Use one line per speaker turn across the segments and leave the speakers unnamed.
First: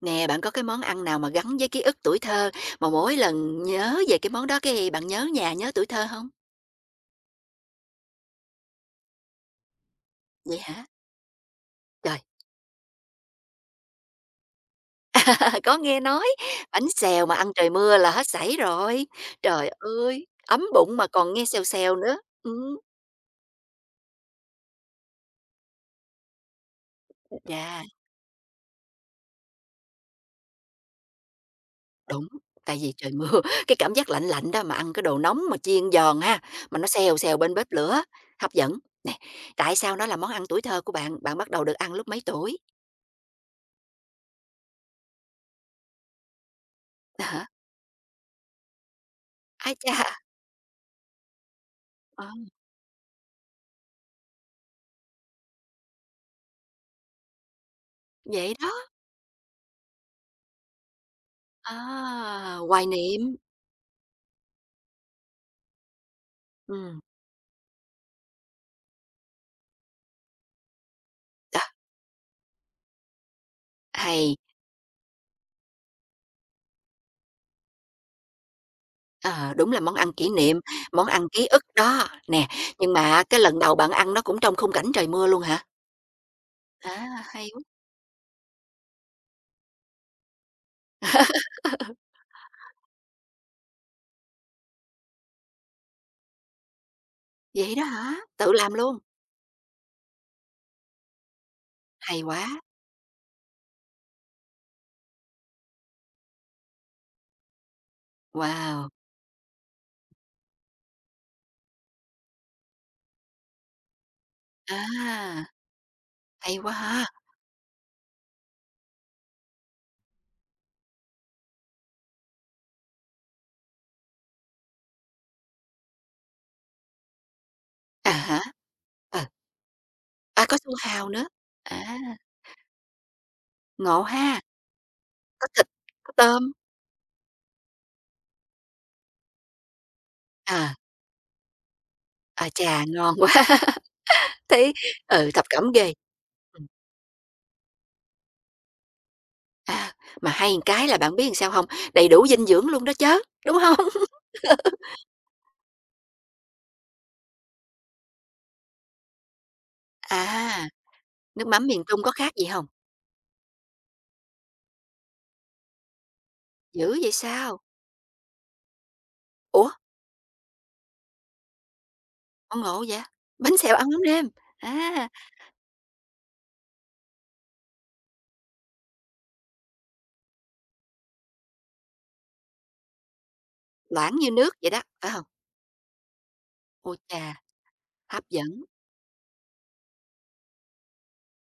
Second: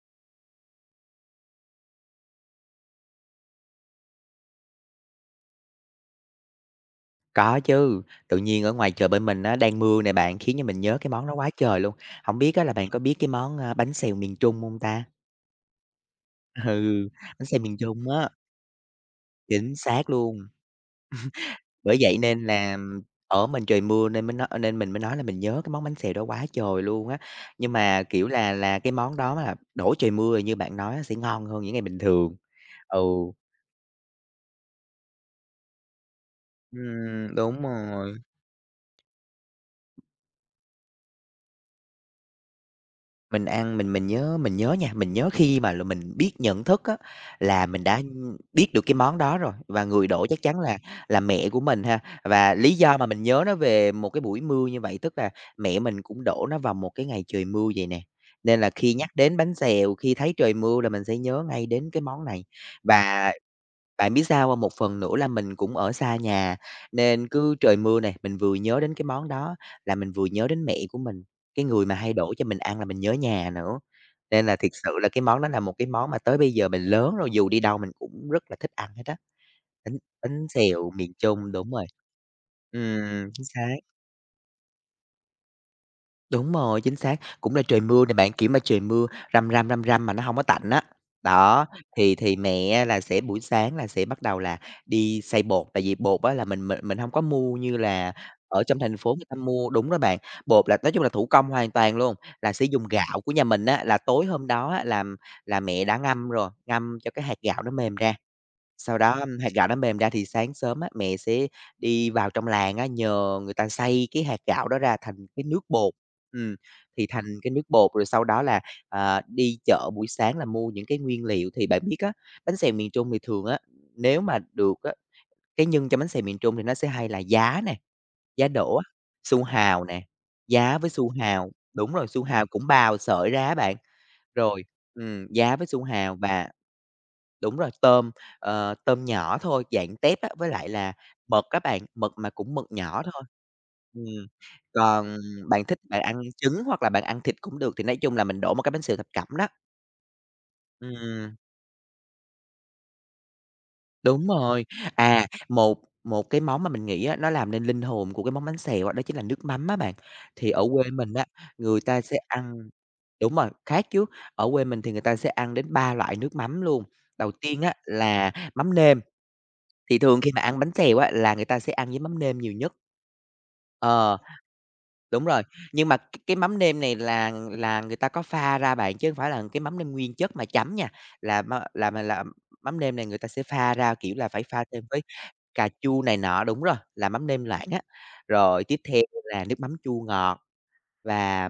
Nè, bạn có cái món ăn nào mà gắn với ký ức tuổi thơ, mà mỗi lần nhớ về cái món đó cái bạn nhớ nhà, nhớ tuổi thơ không?
Có chứ, tự nhiên ở ngoài trời bên mình á, đang mưa nè bạn, khiến
Vậy
cho mình
hả?
nhớ cái món đó quá trời luôn.
Trời,
Không biết á là bạn có biết cái món, bánh xèo miền Trung không ta?
có nghe nói, bánh
Ừ,
xèo mà
bánh
ăn
xèo
trời
miền
mưa là
Trung
hết
á,
sảy rồi. Trời
chính xác
ơi,
luôn.
ấm bụng mà còn nghe xèo xèo
Bởi
nữa.
vậy nên là ở mình trời mưa nên mới nói là mình nhớ cái món bánh xèo đó quá trời luôn á. Nhưng
Yeah,
mà, kiểu là, cái món đó là đổ trời mưa như bạn nói á, sẽ ngon hơn những ngày bình
đúng,
thường.
tại vì
Ừ,
trời mưa, cái cảm giác lạnh lạnh đó mà ăn cái đồ nóng mà chiên giòn ha, mà nó xèo xèo bên
đúng
bếp lửa,
rồi.
hấp dẫn. Nè, tại sao nó là món ăn tuổi thơ của bạn? Bạn bắt đầu được ăn lúc mấy tuổi?
Mình ăn mình nhớ nha, mình nhớ khi mà là mình biết nhận thức á,
Hả?
là mình đã biết được cái món đó rồi,
Ai
và
cha.
người đổ chắc chắn là mẹ của mình ha.
Ờ,
Và lý do mà mình nhớ nó về một cái buổi mưa như vậy, tức là mẹ mình cũng đổ nó vào một cái ngày trời mưa vậy nè,
vậy
nên
đó.
là khi nhắc đến bánh xèo, khi thấy trời mưa là mình sẽ nhớ ngay
À,
đến cái món này.
hoài
Và
niệm,
bạn biết sao hông? Một phần nữa là mình cũng ở xa nhà,
ừm,
nên cứ trời mưa này, mình vừa nhớ đến cái món đó là mình vừa nhớ đến mẹ của mình,
đó,
cái người mà hay đổ cho mình ăn là mình nhớ nhà nữa.
hay,
Nên là thiệt sự là cái món đó là một cái món mà tới bây giờ mình lớn rồi, dù đi đâu mình cũng rất là thích ăn hết á,
ờ, đúng là món
bánh
ăn kỷ
bánh
niệm,
xèo
món
miền
ăn ký
Trung,
ức
đúng rồi.
đó, nè, nhưng mà cái
Chính
lần đầu
xác.
bạn ăn nó cũng trong khung cảnh trời mưa luôn hả?
Đúng rồi, chính xác.
À, hay
Cũng
quá,
là trời mưa nè bạn, kiểu mà trời mưa răm răm, răm răm mà nó hông có tạnh á. Đó, thì mẹ là sẽ buổi sáng là sẽ bắt đầu là đi xay bột, tại vì bột á là mình hông có mua
vậy
như
đó
là
hả? Tự
ở
làm
trong thành
luôn,
phố người ta mua đúng đó bạn, bột là nói chung là thủ công hoàn toàn luôn,
hay quá,
là sẽ dùng gạo của nhà mình á, là tối hôm đó á là mẹ đã ngâm rồi, ngâm cho cái hạt gạo nó mềm ra.
wow,
Sau đó, ưm, hạt gạo nó mềm ra thì sáng sớm á, mẹ sẽ đi vào trong làng á, nhờ người ta xay cái hạt gạo đó ra thành cái
à,
nước bột. Ừm,
hay quá ha,
thì thành cái nước bột rồi sau đó là, à, đi chợ buổi sáng là mua những cái nguyên liệu. Thì bạn biết á, bánh xèo miền Trung thì thường á, nếu mà được á, cái nhân cho bánh xèo miền Trung thì nó sẽ hay là giá nè,
à hả?
giá đỗ á,
Ờ,
su hào nè,
à, có su
giá với
hào
su
nữa,
hào
à,
đúng rồi, su hào cũng bào sợi ra á bạn,
ngộ ha,
rồi,
có
giá với
thịt,
su
có
hào và
tôm,
đúng rồi, tôm, ờ, tôm nhỏ thôi, dạng tép á, với lại
à,
là mực á bạn, mực mà
à
cũng mực
chà,
nhỏ
ngon
thôi.
quá,
Ừm,
thấy,
còn
ừ, thập
bạn
cẩm
thích
ghê.
bạn ăn
Ừ.
trứng hoặc là bạn ăn thịt cũng được, thì nói chung là mình đổ một cái bánh xèo thập cẩm đó.
À, mà hay một cái là bạn biết làm
Ừm,
sao không? Đầy đủ dinh dưỡng luôn đó chứ đúng không?
đúng rồi. À, một một cái món mà mình nghĩ á, nó làm nên linh hồn của cái món bánh xèo á, đó chính là nước mắm á bạn. Thì ở
À,
quê mình á,
nước mắm
người
miền
ta
Trung có
sẽ
khác gì không?
ăn đúng rồi, khác chứ, ở quê mình thì người ta sẽ ăn đến 3 loại nước mắm luôn.
Dữ vậy
Đầu
sao?
tiên á là mắm nêm.
Ủa,
Thì thường khi mà ăn bánh xèo á, là người ta sẽ ăn với mắm nêm nhiều
sao
nhất.
ngộ vậy? Bánh xèo ăn mắm
Ờ,
nêm, à,
đúng rồi, nhưng mà cái mắm nêm này là người ta có pha ra bạn, chứ hông phải là cái mắm nêm nguyên chất mà chấm nha, là ma là mà là mắm nêm này người ta sẽ pha ra, kiểu
loãng
là,
như
phải
nước
pha
vậy đó,
thêm với
phải không?
cà chua này nọ đúng rồi,
Ôi
là mắm
chà,
nêm loãng á.
hấp dẫn,
Rồi tiếp theo là nước mắm chua ngọt và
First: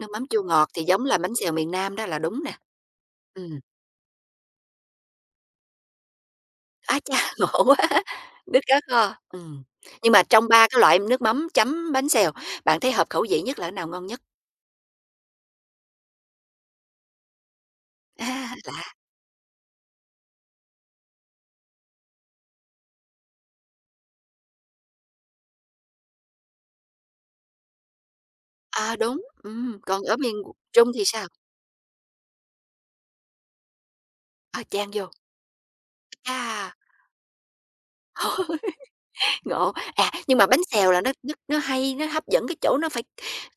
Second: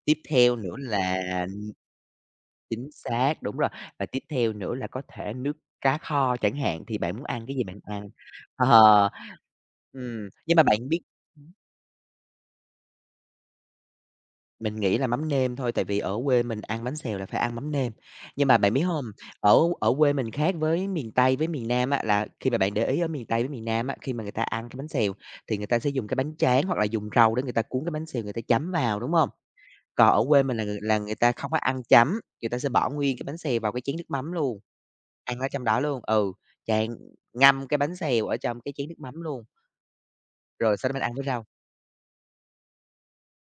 nước
tiếp
mắm chua
theo
ngọt
nữa
thì giống là
là
bánh xèo miền Nam đó là đúng nè.
chính xác,
Ừ.
đúng rồi. Và tiếp theo nữa là có thể nước cá kho chẳng hạn, thì
Á
bạn muốn
cha,
ăn cái
ngộ
gì
quá,
bạn ăn.
nước cá
Ờ,
kho. Nhưng mà trong
nhưng mà
3 cái
bạn
loại
biết
nước mắm chấm bánh xèo, bạn thấy hợp khẩu vị nhất là cái nào ngon nhất?
mình nghĩ là mắm nêm thôi, tại vì ở quê mình ăn bánh xèo là phải ăn mắm nêm. Nhưng
À,
mà bạn biết
lạ,
hông, ở ở quê mình khác với miền Tây với miền Nam á, là khi mà bạn để ý ở miền Tây với miền Nam á, khi mà người ta ăn cái bánh xèo thì người ta sẽ dùng cái bánh tráng hoặc là dùng rau để người ta cuốn cái bánh xèo người ta chấm
ờ,
vào, đúng
đúng,
hông?
còn
Còn
ở
ở
miền
quê mình là
Trung thì
người
sao?
ta không có ăn chấm, người ta sẽ bỏ nguyên cái bánh xèo vào cái chén nước mắm luôn.
Ờ, chan vô,
Ăn ở trong đó luôn, ừ,
chà!
chàng ngâm cái bánh xèo ở trong cái chén nước mắm luôn,
Ngộ. À, nhưng mà bánh
rồi sau
xèo
đó
là
mình
nó
ăn với
nó
rau.
nó hay, nó hấp dẫn cái chỗ nó phải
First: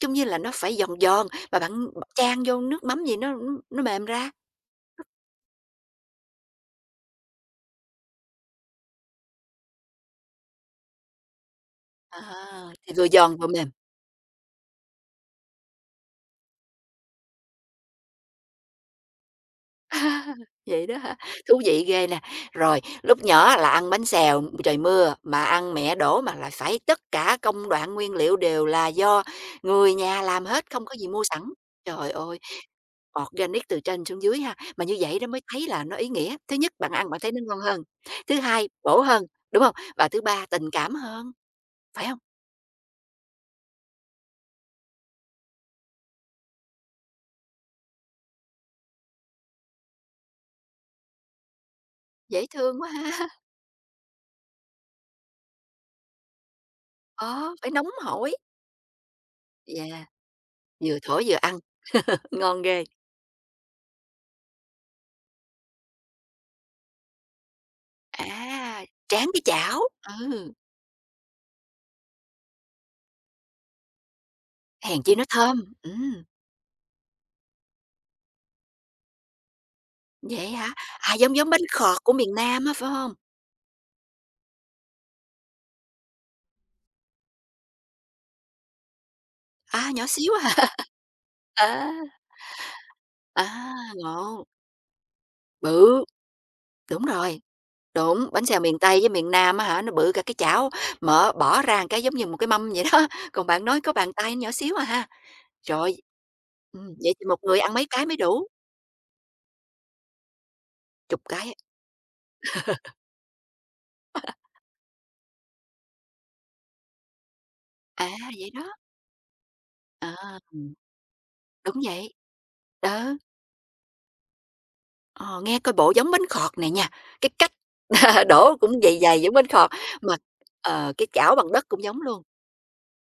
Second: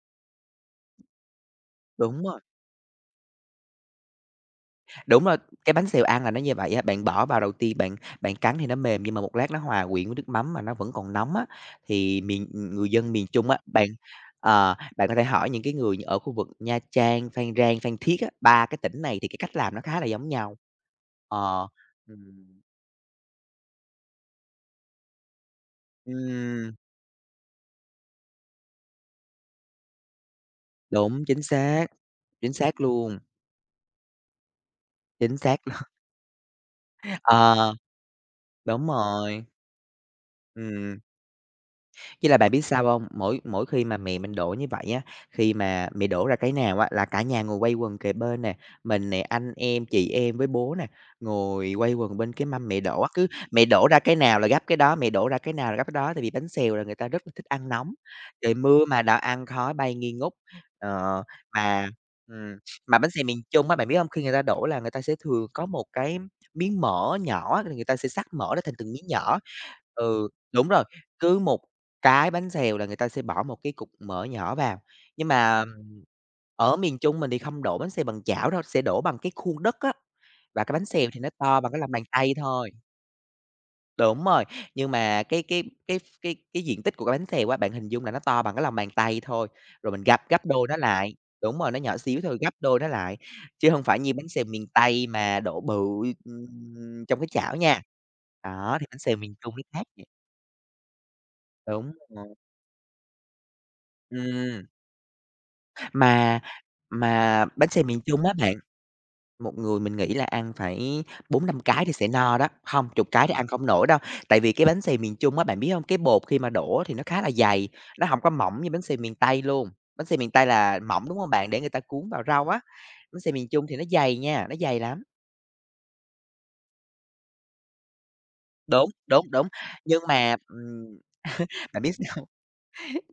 trông như là nó phải giòn giòn, mà bạn b
Đúng rồi,
chan vô nước mắm gì nó mềm ra.
đúng rồi, cái bánh xèo ăn là nó như vậy á, bạn bỏ vào đầu tiên bạn bạn cắn thì nó mềm nhưng mà một lát nó hòa quyện với nước mắm mà nó vẫn còn nóng á,
À,
thì miền người
thì vừa
dân miền
giòn vừa
Trung á,
mềm.
bạn, ờ, bạn có thể hỏi những cái người ở khu vực Nha Trang, Phan Rang, Phan Thiết á, 3 cái tỉnh này thì cái cách làm nó khá là
À,
giống nhau.
vậy đó hả? Thú
Ờ,
vị ghê nè.
ừm,
Rồi, lúc nhỏ là ăn bánh xèo trời mưa mà ăn mẹ đổ mà lại
ừm,
phải tất cả công đoạn nguyên liệu đều là do người nhà làm hết, không có gì mua
đúng,
sẵn. Trời ơi,
chính xác luôn,
organic từ trên xuống dưới ha. Mà như vậy đó
chính
mới
xác.
thấy là nó ý nghĩa. Thứ nhất, bạn ăn bạn thấy nó ngon
Ờ,
hơn. Thứ hai,
đúng
bổ hơn,
rồi.
đúng không? Và thứ ba, tình cảm
Ừm,
hơn, phải không?
với lại bạn biết sao hông? Mỗi mỗi khi mà mẹ mình đổ như vậy á, khi mà mẹ đổ ra cái nào á là cả nhà ngồi quây quần kề bên nè, mình nè, anh em, chị em với bố nè, ngồi quây quần bên
Dễ
cái mâm mẹ
thương quá
đổ á.
ha.
Cứ mẹ đổ ra cái nào là gắp cái đó, mẹ đổ ra cái nào là gắp cái đó, tại vì bánh xèo là người ta rất là thích
Ờ,
ăn
phải nóng
nóng.
hổi.
Trời mưa mà đã ăn khói bay
Yeah,
nghi ngút.
vừa thổi
Ờ,
vừa ăn,
mà ừm,
ngon ghê.
mà bánh xèo miền Trung á, bạn biết hông? Khi người ta đổ là người ta sẽ thường có một cái miếng mỡ nhỏ, người ta sẽ xắt mỡ ra thành
À,
từng miếng
tráng
nhỏ.
cái chảo.
Ừ,
Ừ.
đúng rồi, cứ một cái bánh xèo là người ta sẽ bỏ một cái cục mỡ nhỏ vào,
Hèn chi nó
nhưng
thơm,
mà ở miền Trung mình thì không đổ bánh xèo bằng chảo đâu, sẽ đổ bằng cái khuôn đất á,
vậy
và
hả?
cái bánh xèo
À,
thì nó
giống giống
to
bánh
bằng cái lòng
khọt
bàn
của
tay
miền Nam á,
thôi.
phải hông?
Đúng rồi, nhưng mà cái diện tích của cái bánh xèo á, bạn hình dung là nó to bằng cái lòng bàn tay thôi,
À,
rồi mình
nhỏ
gấp
xíu à,
gấp đôi nó lại. Đúng rồi, nó
ờ,
nhỏ xíu thôi, gấp đôi nó lại,
à,
chứ hông phải như bánh
ngon,
xèo miền Tây mà đổ bự,
bự, đúng
trong cái
rồi,
chảo nha.
đúng, bánh xèo
Đó,
miền
thì bánh
Tây với
xèo
miền
miền Trung
Nam
nó
á hả,
khác
nó
vậy.
bự cả cái chảo, mở bỏ ra một
Đúng
cái giống như
rồi,
một cái mâm vậy đó, còn bạn nói có bàn tay nhỏ
ừm.
xíu à ha. Rồi,
Mà
vậy thì một
mà
người
bánh
ăn
xèo
mấy
miền
cái mới
Trung á
đủ?
bạn, một người mình nghĩ là ăn phải
Chục
bốn
cái, à.
năm cái thì sẽ no đó, hông, chục cái thì ăn không nổi đâu. Tại vì cái bánh xèo miền Trung á, bạn biết hông? Cái bột khi mà đổ thì nó khá là dày, nó
À,
hổng có
vậy
mỏng
đó,
như bánh xèo miền Tây luôn. Bánh xèo miền
ờ,
Tây
ừm,
là mỏng, đúng hông bạn? Để người
đúng
ta cuốn
vậy,
vào rau á.
ừ.
Bánh xèo miền Trung thì nó dày nha, nó dày lắm.
Ờ, nghe coi bộ giống bánh khọt này nha, cái cách đổ cũng
Đúng,
dày dày
đúng,
giống bánh
đúng.
khọt,
Nhưng
mà,
mà,
ờ, cái chảo bằng đất
bạn
cũng
biết
giống luôn.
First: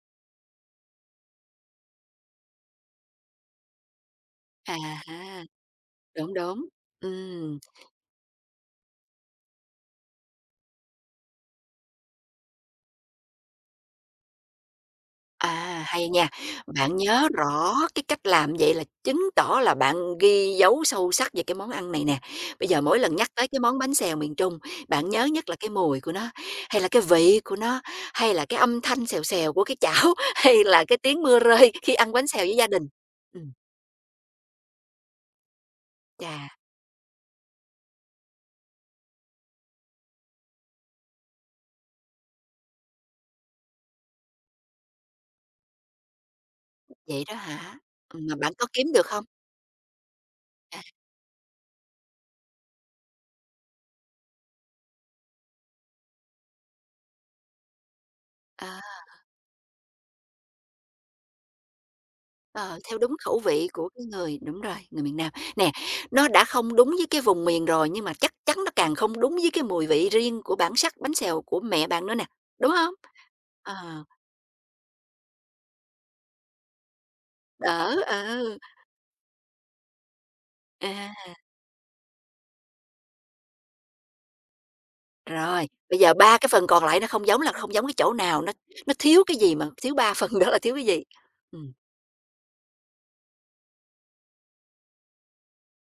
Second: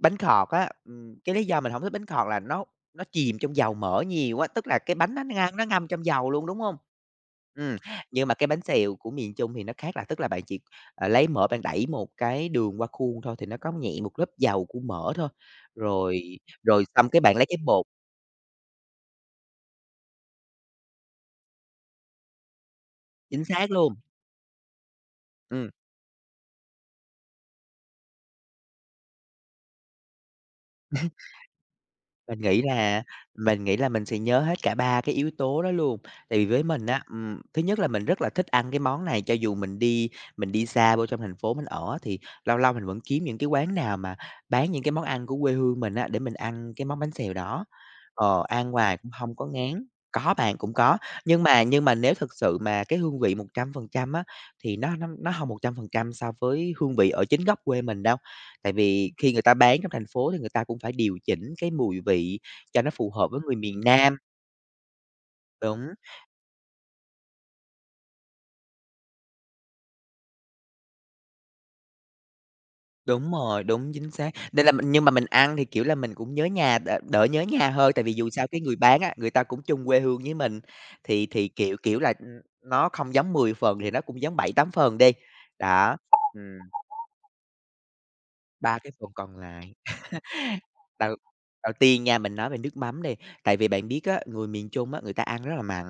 bánh khọt á, cái lý do mình hổng thích bánh khọt là nó chìm trong dầu mỡ nhiều á, tức
À
là cái bánh nó
ha,
ngang nó ngâm trong dầu
đúng,
luôn, đúng
đúng.
hông?
Ừm,
Ừm, nhưng mà cái bánh xèo của miền Trung thì nó khác là tức là bạn chỉ, ờ, lấy mỡ bạn đẩy một cái đường qua khuôn thôi thì nó có nhẹ một lớp dầu của mỡ thôi,
à, hay
rồi
nha.
rồi
Bạn
xong cái
nhớ
bạn lấy cái
rõ
bột
cái cách làm vậy là chứng tỏ là bạn ghi dấu sâu sắc về cái món ăn này nè. Bây giờ mỗi lần nhắc
chính
tới cái
xác
món bánh
luôn,
xèo miền Trung, bạn nhớ nhất là cái
ừm.
mùi của nó, hay là cái vị của nó, hay là cái âm thanh xèo xèo của cái chảo, hay là cái tiếng mưa rơi khi ăn bánh xèo
Mình
với
nghĩ
gia đình?
là
Ừm,
mình nghĩ là mình sẽ nhớ hết cả 3 cái yếu tố đó luôn. Tại vì
chà.
với mình á, thứ nhất là mình rất là thích ăn cái món này, cho dù mình đi xa vô trong thành phố mình ở thì lâu lâu mình vẫn kiếm những cái quán nào mà bán những cái món ăn của quê hương mình á, để mình ăn cái món bánh
Vậy
xèo
đó
đó.
hả? Mà
Ờ,
bạn có
ăn
kiếm
hoài
được
cũng
không?
không có ngán. Có bạn, cũng
À,
có, nhưng mà nếu thực sự mà cái hương vị 100% á, thì nó hông 100% so với hương vị ở chính gốc quê mình đâu. Tại
à,
vì khi người ta bán trong thành phố thì người ta cũng phải điều chỉnh cái mùi vị
ờ,
cho nó
theo
phù
đúng
hợp
khẩu
với người
vị
miền
của cái
Nam.
người đúng rồi, người miền Nam. Nè,
Đúng,
nó đã không đúng với cái vùng miền rồi, nhưng mà chắc chắn nó càng không đúng với cái mùi vị riêng của bản sắc bánh xèo của mẹ bạn nữa nè, đúng không?
đúng rồi, đúng,
Ờ,
chính xác. Nên là mình nhưng mà mình ăn thì, kiểu là, mình cũng nhớ nhà, đỡ nhớ nhà hơn,
đỡ,
tại vì dù sao
ừ,
cái người bán á, người ta cũng chung quê hương với mình, thì
à,
thì, kiểu là, nó không giống 10 phần thì nó cũng giống bảy tám phần đi.
rồi,
Đó,
bây giờ ba cái
ừm,
phần còn lại nó không giống là không giống cái chỗ nào,
3 cái
nó
phần
thiếu cái
còn
gì mà
lại.
thiếu 3 phần đó là thiếu cái gì?
Đầu
Ừm,
đầu tiên nha, mình nói về nước mắm đi, tại vì bạn biết á, người miền Trung á, người ta ăn rất là mặn,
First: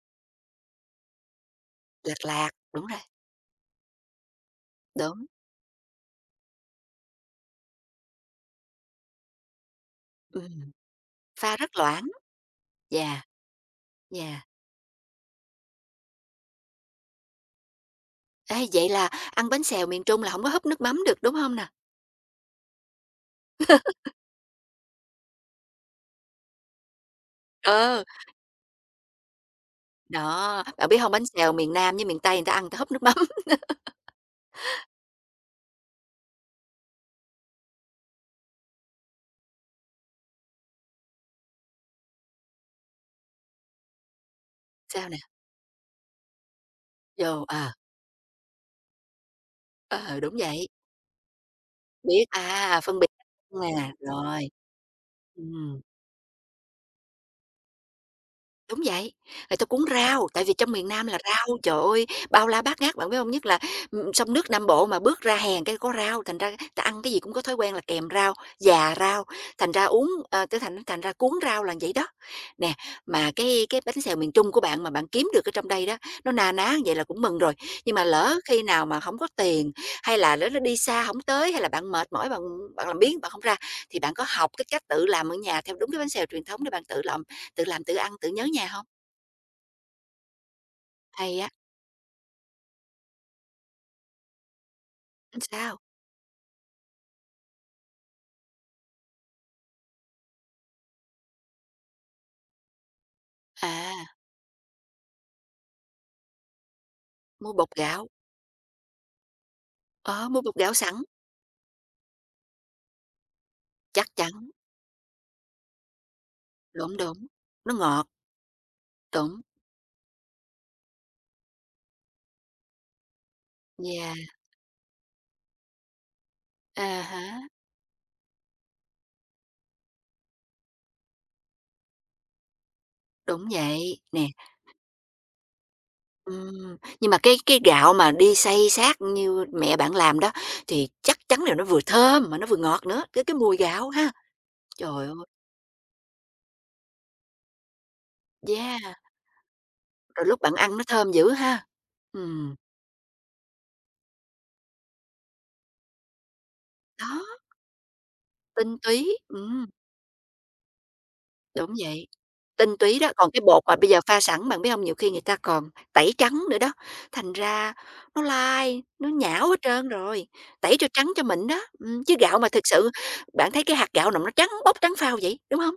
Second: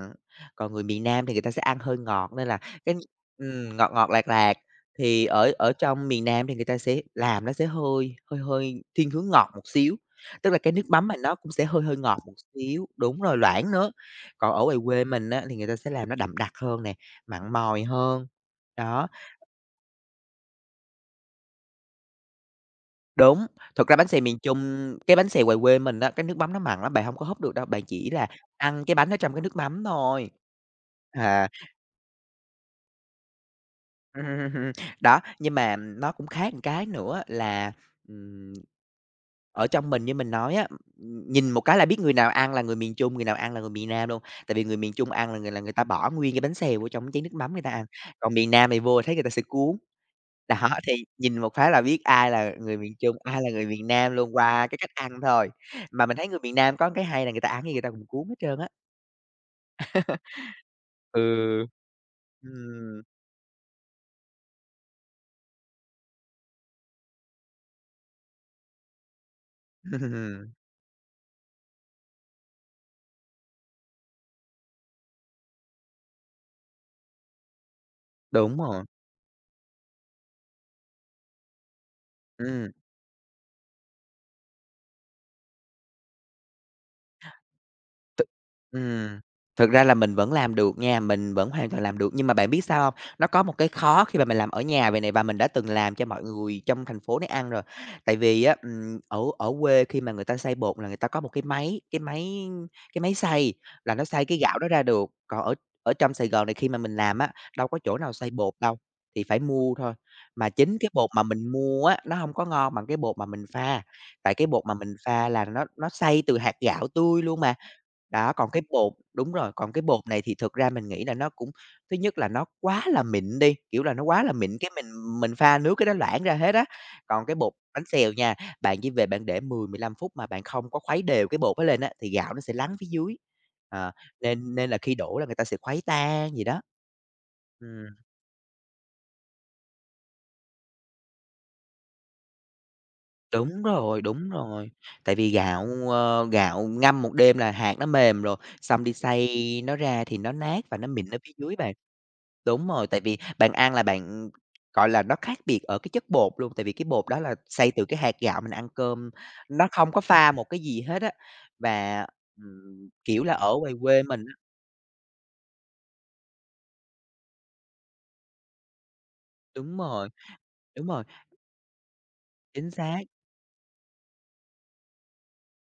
còn người miền Nam thì người ta sẽ ăn hơi
lạt
ngọt nên
lạt,
là
đúng
cái
rồi,
ngọt ngọt, lạt lạt.
đúng,
Thì ở ở trong miền Nam thì người ta sẽ làm nó sẽ hơi hơi hơi thiên hướng ngọt một xíu, tức là
ừm,
cái nước mắm mà nó cũng
pha
sẽ
rất
hơi hơi
loãng,
ngọt một xíu đúng
yeah,
rồi, loãng nữa.
yeah.
Còn ở ngoài quê mình á, thì người ta sẽ làm nó đậm đặc hơn nè, mặn mòi hơn,
Ê, vậy là
đó.
ăn bánh xèo miền Trung là không có húp nước mắm được, đúng không nè?
Đúng, thực ra bánh xèo miền Trung, cái bánh xèo ngoài quê mình á, cái nước mắm nó mặn lắm, bạn hông có húp được đâu, bạn
Ờ,
chỉ là ăn cái bánh ở trong cái nước mắm thôi.
đó, bạn biết không, bánh
À,
xèo miền Nam với miền Tây người ta ăn người ta húp nước mắm,
ừm, ừm, ừm, đó, nhưng mà nó cũng khác một cái nữa là, ừm, ở trong mình như mình nói á, nhìn một cái là biết người nào ăn là người miền Trung, người nào ăn là người miền Nam luôn. Tại vì người miền
sao
Trung
nè?
ăn là người ta bỏ nguyên cái bánh xèo vô trong cái chén nước
Vô
mắm
ờ,
người ta ăn, còn miền Nam thì vô thấy người ta sẽ cuốn.
ờ, đúng
Đó,
vậy,
thì nhìn một phát là biết
biết,
ai là người
à,
miền
phân biệt
Trung, ai là người miền
nè,
Nam luôn
rồi,
qua cái cách ăn thôi.
ừm.
Mà mình thấy người miền Nam có cái hay là người ta ăn cái gì người ta cũng cuốn hết trơn á.
Đúng vậy, người ta cuốn rau, tại vì trong miền Nam là
Ừ.
rau, trời ơi, bao la bát ngát,
Ừm,
bạn biết không? Nhất là, sông nước Nam Bộ mà bước ra hàng cái có rau, thành ra ta ăn cái gì cũng có thói quen là kèm rau, già rau, thành ra uống ờ, tới thành thành ra cuốn rau là vậy đó. Nè, mà cái bánh xèo miền Trung của bạn mà bạn kiếm được ở trong đây đó, nó na ná vậy là cũng mừng rồi, nhưng mà lỡ
đúng
khi
rồi,
nào mà không có tiền, hay là lỡ nó đi xa không tới, hay là bạn mệt mỏi bạn
ừm.
bạn làm biếng bạn không ra, thì bạn có học cái cách tự làm ở nhà theo đúng cái bánh xèo truyền thống để bạn tự làm? Tự làm tự ăn,
Thực
tự nhớ nhà hông?
ừm, thực ra là mình vẫn làm được nha, mình
Hay á.
vẫn hoàn toàn làm được, nhưng mà bạn biết sao hông? Nó có một cái khó khi mà mình làm ở nhà vầy nè, và mình đã từng
Sao?
làm cho mọi người trong thành phố này ăn rồi. Tại vì á, ở ở quê khi mà người ta xay bột là người ta có một cái máy xay là
À,
nó xay cái gạo đó ra được, còn ở ở trong Sài Gòn này khi mà mình làm á,
mua bột
đâu có chỗ
gạo,
nào xay bột đâu, thì phải mua thôi.
ờ, mua
Mà
bột gạo
chính cái
sẵn,
bột mà mình mua á, nó hông có ngon bằng cái bột mà mình pha.
chắc
Tại cái
chắn,
bột mà mình pha là nó xay từ hạt gạo
đúng,
tươi
đúng,
luôn mà.
nó ngọt,
Đó, còn cái bột đúng
đúng,
rồi, còn cái bột này thì thực ra mình nghĩ là nó cũng thứ nhất là nó quá là mịn đi, kiểu là, nó
yeah,
quá là mịn cái mình pha nước cái nó loãng ra hết á.
à
Còn cái
há,
bột bánh xèo nha, bạn chỉ về bạn để 10-15 phút mà bạn không có khuấy đều cái bột đó lên á, thì gạo nó sẽ lắng phía dưới.
đúng
Ờ,
vậy, nè.
nên nên là khi đổ là người ta sẽ khuấy tan gì đó.
Nhưng mà cái gạo
Ừm.
mà đi xay xát như mẹ bạn làm đó thì chắc chắn là nó vừa thơm mà nó vừa ngọt nữa, cái mùi
Đúng
gạo
rồi,
ha.
đúng rồi.
Trời ơi,
Tại vì gạo, ơ, gạo ngâm một đêm là hạt nó mềm rồi, xong đi
yeah,
xay nó ra thì
rồi
nó
lúc bạn
nát
ăn
và
nó
nó mịn
thơm
ở
dữ
phía dưới
ha.
bạn.
Ừm,
Đúng rồi, tại vì bạn ăn là bạn, gọi là, nó khác biệt ở cái chất bột luôn, tại vì cái
đó,
bột đó là xay từ cái hạt gạo mình ăn
tinh túy,
cơm, nó không có pha một cái gì hết á.
đúng vậy.
Và,
Tinh túy đó,
kiểu
còn
là,
cái
ở
bột
ngoài
mà bây giờ
quê
pha
mình á,
sẵn bạn biết không, nhiều khi người ta còn tẩy trắng nữa đó, thành ra nó lai, nó nhão hết
đúng
trơn
rồi,
rồi, tẩy cho
đúng rồi,
trắng cho mịn đó, chứ gạo mà thực
chính
sự
xác.
bạn thấy cái hạt gạo nào nó trắng bóc trắng phao vậy, đúng không?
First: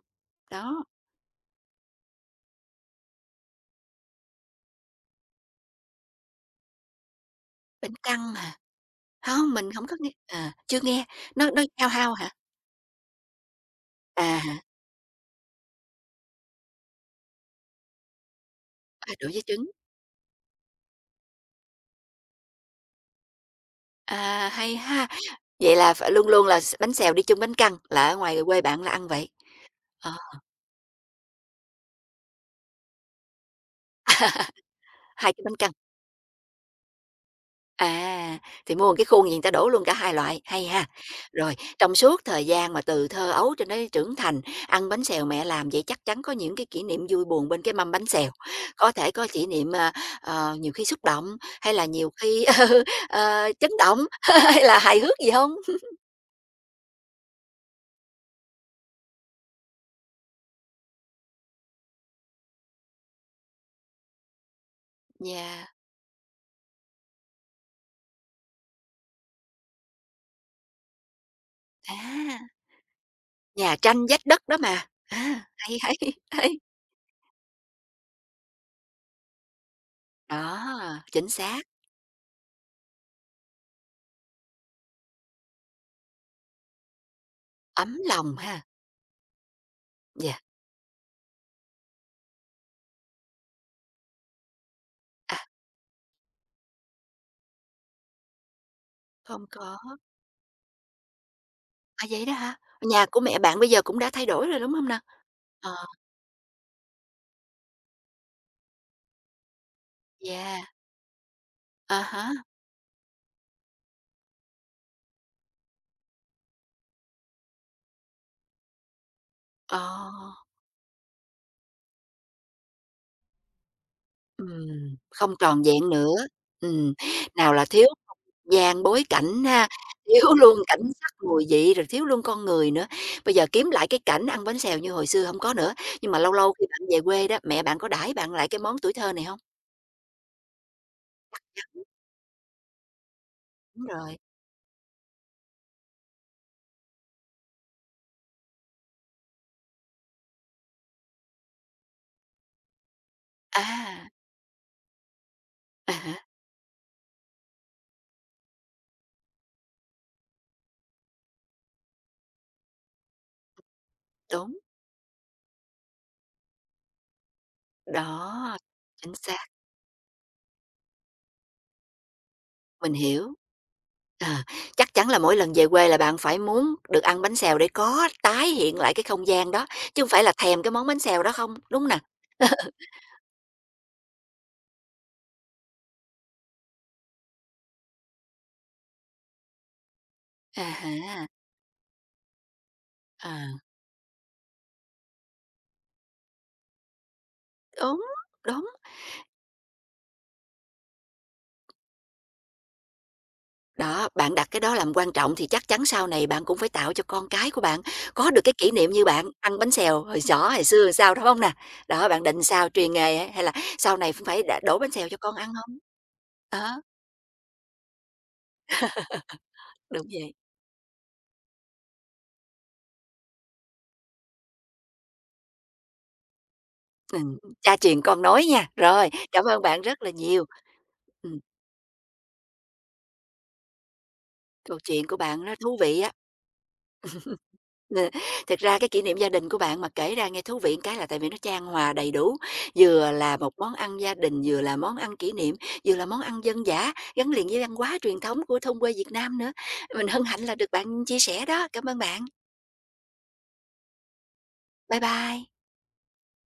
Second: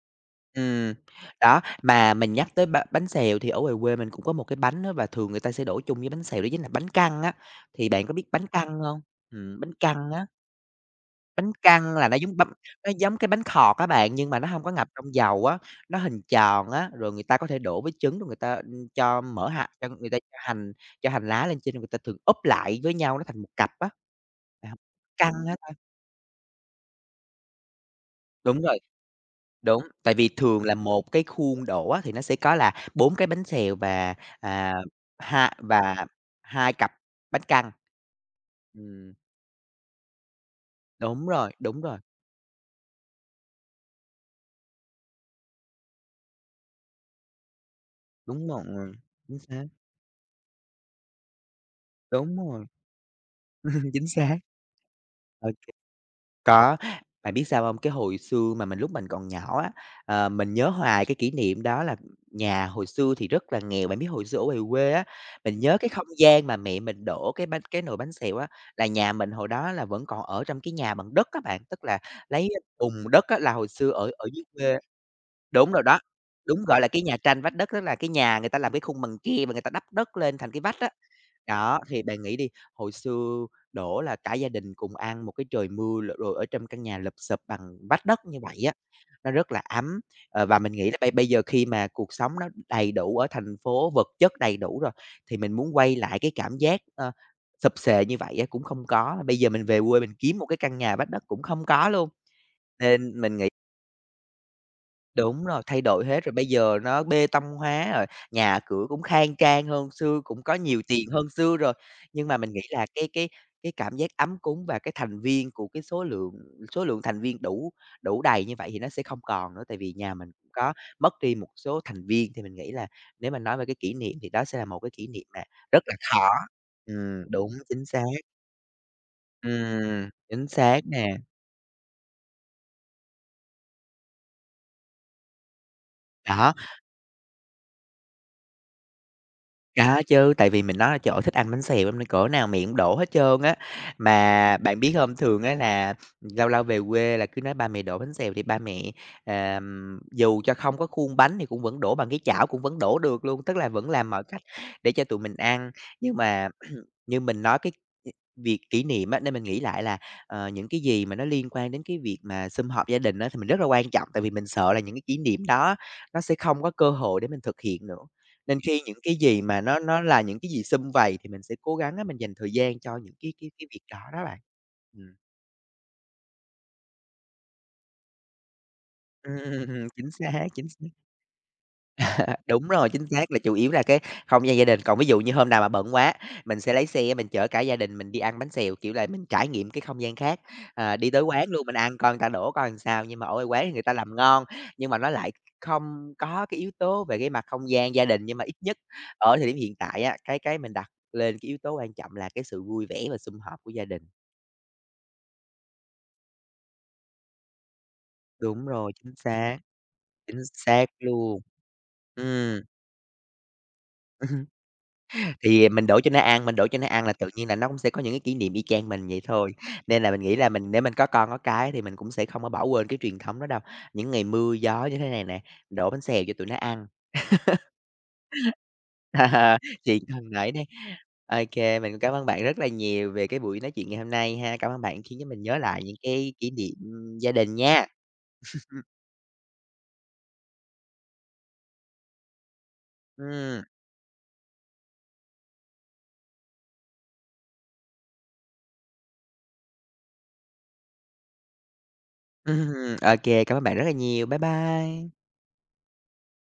Đó,
Ừm, đó, mà mình nhắc tới bánh xèo thì ở ngoài quê mình cũng có một cái bánh á và thường người ta sẽ đổ chung với bánh xèo đó chính là bánh căn á, thì
bánh
bạn có biết
căn
bánh
hả?
căn hông?
Không, mình
Bánh
không có nghe
căn á,
à, chưa nghe,
bánh
nó hao
căn là
hao
nó
hả?
giống băm nó giống cái bánh khọt á bạn, nhưng
À
mà nó hông có ngập trong dầu á, nó hình tròn á, rồi người ta có thể đổ với trứng, rồi người ta,
à,
cho
đổi với
mỡ
trứng,
hạt, cho người ta, cho hành lá lên trên, rồi người ta thường úp lại với nhau nó thành một cặp á.
à, hay
Bạn
ha.
căn á ta,
Vậy là phải luôn luôn là s bánh xèo đi chung bánh căn, là ở ngoài quê
đúng rồi.
bạn là ăn vậy,
Đúng,
ờ,
tại vì thường là một cái khuôn đổ á thì nó sẽ có là 4 cái bánh xèo và, à,
2 cái bánh
hai
căn.
và 2 cặp bánh căn.
À, thì mua một cái
Ừm,
khuôn gì người ta đổ luôn cả hai loại, hay ha.
đúng rồi,
Rồi,
đúng
trong
rồi,
suốt thời gian mà từ thơ ấu cho đến trưởng thành, ăn bánh xèo mẹ làm, vậy chắc chắn có những cái kỷ niệm vui buồn bên cái mâm bánh xèo.
đúng
Có
rồi,
thể có
chính
kỷ
xác,
niệm, à, ờ, nhiều khi xúc động, hay là nhiều
đúng
khi,
rồi,
ờ, chấn động,
chính xác.
hay là hài hước gì
Ô,
không?
có, bạn biết sao không? Cái hồi xưa mà mình, lúc mình còn nhỏ á, ờ, mình nhớ hoài cái kỷ niệm đó là nhà hồi xưa thì rất là nghèo. Bạn biết hồi xưa ở ngoài quê á, mình
Nhà
nhớ cái không gian mà mẹ mình đổ cái nồi bánh xèo á, là nhà mình hồi đó là vẫn còn ở trong cái nhà bằng đất á bạn, tức là
à,
lấy bùn đất á, là hồi
nhà
xưa
tranh
ở
vách
ở dưới
đất đó
quê,
mà. À,
đúng
hay,
rồi
hay,
đó,
hay.
đúng, gọi là, cái nhà tranh vách đất, tức là cái nhà người ta làm cái khung bằng tre và người ta đắp đất lên thành cái vách á.
Đó, chính xác,
Đó, thì bạn nghĩ đi, hồi xưa đổ là cả gia đình cùng ăn một cái trời mưa rồi ở trong căn nhà lụp xụp bằng
ấm
vách đất
lòng
như
ha.
vậy á, nó rất là ấm.
Dạ,
Ờ, và mình nghĩ là bây bây giờ khi mà cuộc sống nó đầy đủ ở thành phố, vật chất đầy đủ rồi,
à,
thì mình muốn quay lại cái cảm giác, ơ, xụp xề như vậy á cũng không có. Bây
không
giờ mình
có.
về quê mình kiếm một cái căn nhà vách đất cũng không có
À,
luôn,
vậy đó hả? Nhà của
nên mình
mẹ
nghĩ.
bạn bây giờ cũng đã thay đổi rồi, đúng hông nè?
Đúng rồi,
Ờ,
thay đổi hết rồi, bây giờ nó bê tông hóa rồi, nhà cửa cũng khang trang hơn xưa, cũng có
yeah,
nhiều tiền hơn xưa rồi.
à há,
Nhưng mà mình nghĩ là cái cảm giác ấm cúng và cái thành viên của cái số lượng thành viên đủ đủ đầy như vậy thì nó sẽ không còn nữa,
ờ,
tại vì nhà mình cũng có mất đi một số thành viên, thì mình nghĩ là nếu mà nói về cái kỷ niệm thì đó sẽ là một cái kỷ niệm
không
mà
tròn
rất
vẹn
là
nữa,
khó.
ừm,
Đúng,
nào là
chính
thiếu
xác.
không gian, bối cảnh ha, thiếu
Chính
luôn
xác
cảnh sắc,
nè,
mùi vị, rồi thiếu luôn con người nữa. Bây giờ kiếm lại cái cảnh ăn bánh xèo như hồi xưa hổng có nữa, nhưng mà lâu lâu
đó.
khi bạn về quê đó, mẹ bạn có đãi bạn lại cái món tuổi thơ này hông?
Có chứ, tại vì mình nói là "Trời ơi, thích ăn bánh xèo lắm nên cỡ nào miệng cũng đổ hết trơn á."
Đúng rồi,
Mà bạn biết không, thường á là lâu lâu về quê là cứ nói ba mẹ đổ bánh xèo thì ba mẹ, dù cho không có khuôn bánh thì cũng vẫn đổ bằng cái chảo, cũng vẫn đổ được luôn, tức là vẫn
à,
làm mọi cách để cho tụi mình ăn.
à há,
Nhưng mà như mình nói cái việc kỷ niệm á, nên mình nghĩ lại là, ờ, những cái gì mà nó liên quan đến cái việc mà sum họp gia đình á, thì mình rất là quan trọng, tại vì mình
đúng,
sợ là những cái kỷ niệm đó nó sẽ không có cơ hội để mình thực hiện nữa.
đó,
Nên khi những
chính
cái gì
xác,
mà nó là những cái gì sum vầy thì mình sẽ cố gắng á, mình dành thời gian
mình
cho những
hiểu.
cái việc đó đó
Ờ,
bạn.
chắc chắn
Ừm.
là mỗi lần về quê là bạn phải muốn được ăn bánh xèo để có tái hiện lại cái không gian đó, chứ không
Chính
phải là
xác,
thèm
chính
cái
xác.
món bánh xèo đó không, đúng nè?
À, đúng rồi, chính xác là chủ yếu là cái không gian gia đình. Còn ví dụ như hôm nào mà bận quá, mình sẽ lấy xe mình chở cả gia đình mình đi ăn bánh xèo, kiểu là, mình trải nghiệm cái không gian khác.
À
Ờ, đi tới
há,
quán luôn mình ăn coi người ta đổ coi làm sao, nhưng mà
ờ,
ở quán thì người ta làm ngon, nhưng mà nó lại không có cái yếu tố về cái mặt không gian
đúng,
gia đình. Nhưng mà ít
đúng.
nhất ở thời điểm hiện tại á, cái mình đặt lên cái yếu tố quan trọng là cái sự vui vẻ và sum họp của gia đình.
Đó, bạn đặt cái đó làm quan trọng thì chắc chắn sau này bạn cũng phải tạo cho con cái của bạn có được cái
Đúng
kỷ niệm
rồi,
như bạn ăn bánh xèo hồi
chính
nhỏ, hồi xưa
xác
làm sao, đúng hông
luôn.
nè? Đó, bạn
Ừ.
định sao, truyền nghề á, hay là sau này cũng phải đ đổ bánh xèo cho con ăn
Thì
không?
mình đổ cho nó ăn, mình đổ
Đó,
cho nó ăn là tự nhiên là nó cũng sẽ có những cái kỷ niệm y chang mình vậy thôi. Nên
đúng
là mình
vậy.
nghĩ là mình, nếu mình có con có cái thì mình cũng sẽ không có bỏ quên cái truyền thống đó đâu. Những ngày mưa gió như thế này nè, đổ bánh xèo cho tụi nó ăn.
Cha truyền con nói nha. Rồi, cảm ơn bạn rất
Chuyện
là
cần
nhiều.
nãy đây.
Ừm.
OK, mình cũng cảm ơn bạn rất là nhiều về cái buổi nói chuyện ngày hôm nay ha. Cảm
Câu
ơn bạn
chuyện của
khiến cho mình
bạn nó
nhớ
thú
lại những
vị á.
cái kỷ niệm gia đình nha.
Ừ, thực ra cái kỷ niệm gia đình của bạn mà kể ra nghe thú vị một cái là tại vì nó chan hòa đầy đủ, vừa là một
Ừm,
món ăn gia đình, vừa là món ăn kỷ niệm, vừa là món ăn dân dã, gắn liền với văn hóa truyền thống của thôn quê Việt Nam nữa. Mình hân hạnh là được bạn chia sẻ đó. Cảm ơn bạn.
OK, cảm ơn bạn rất là nhiều. Bye
Bye
bye.
bye.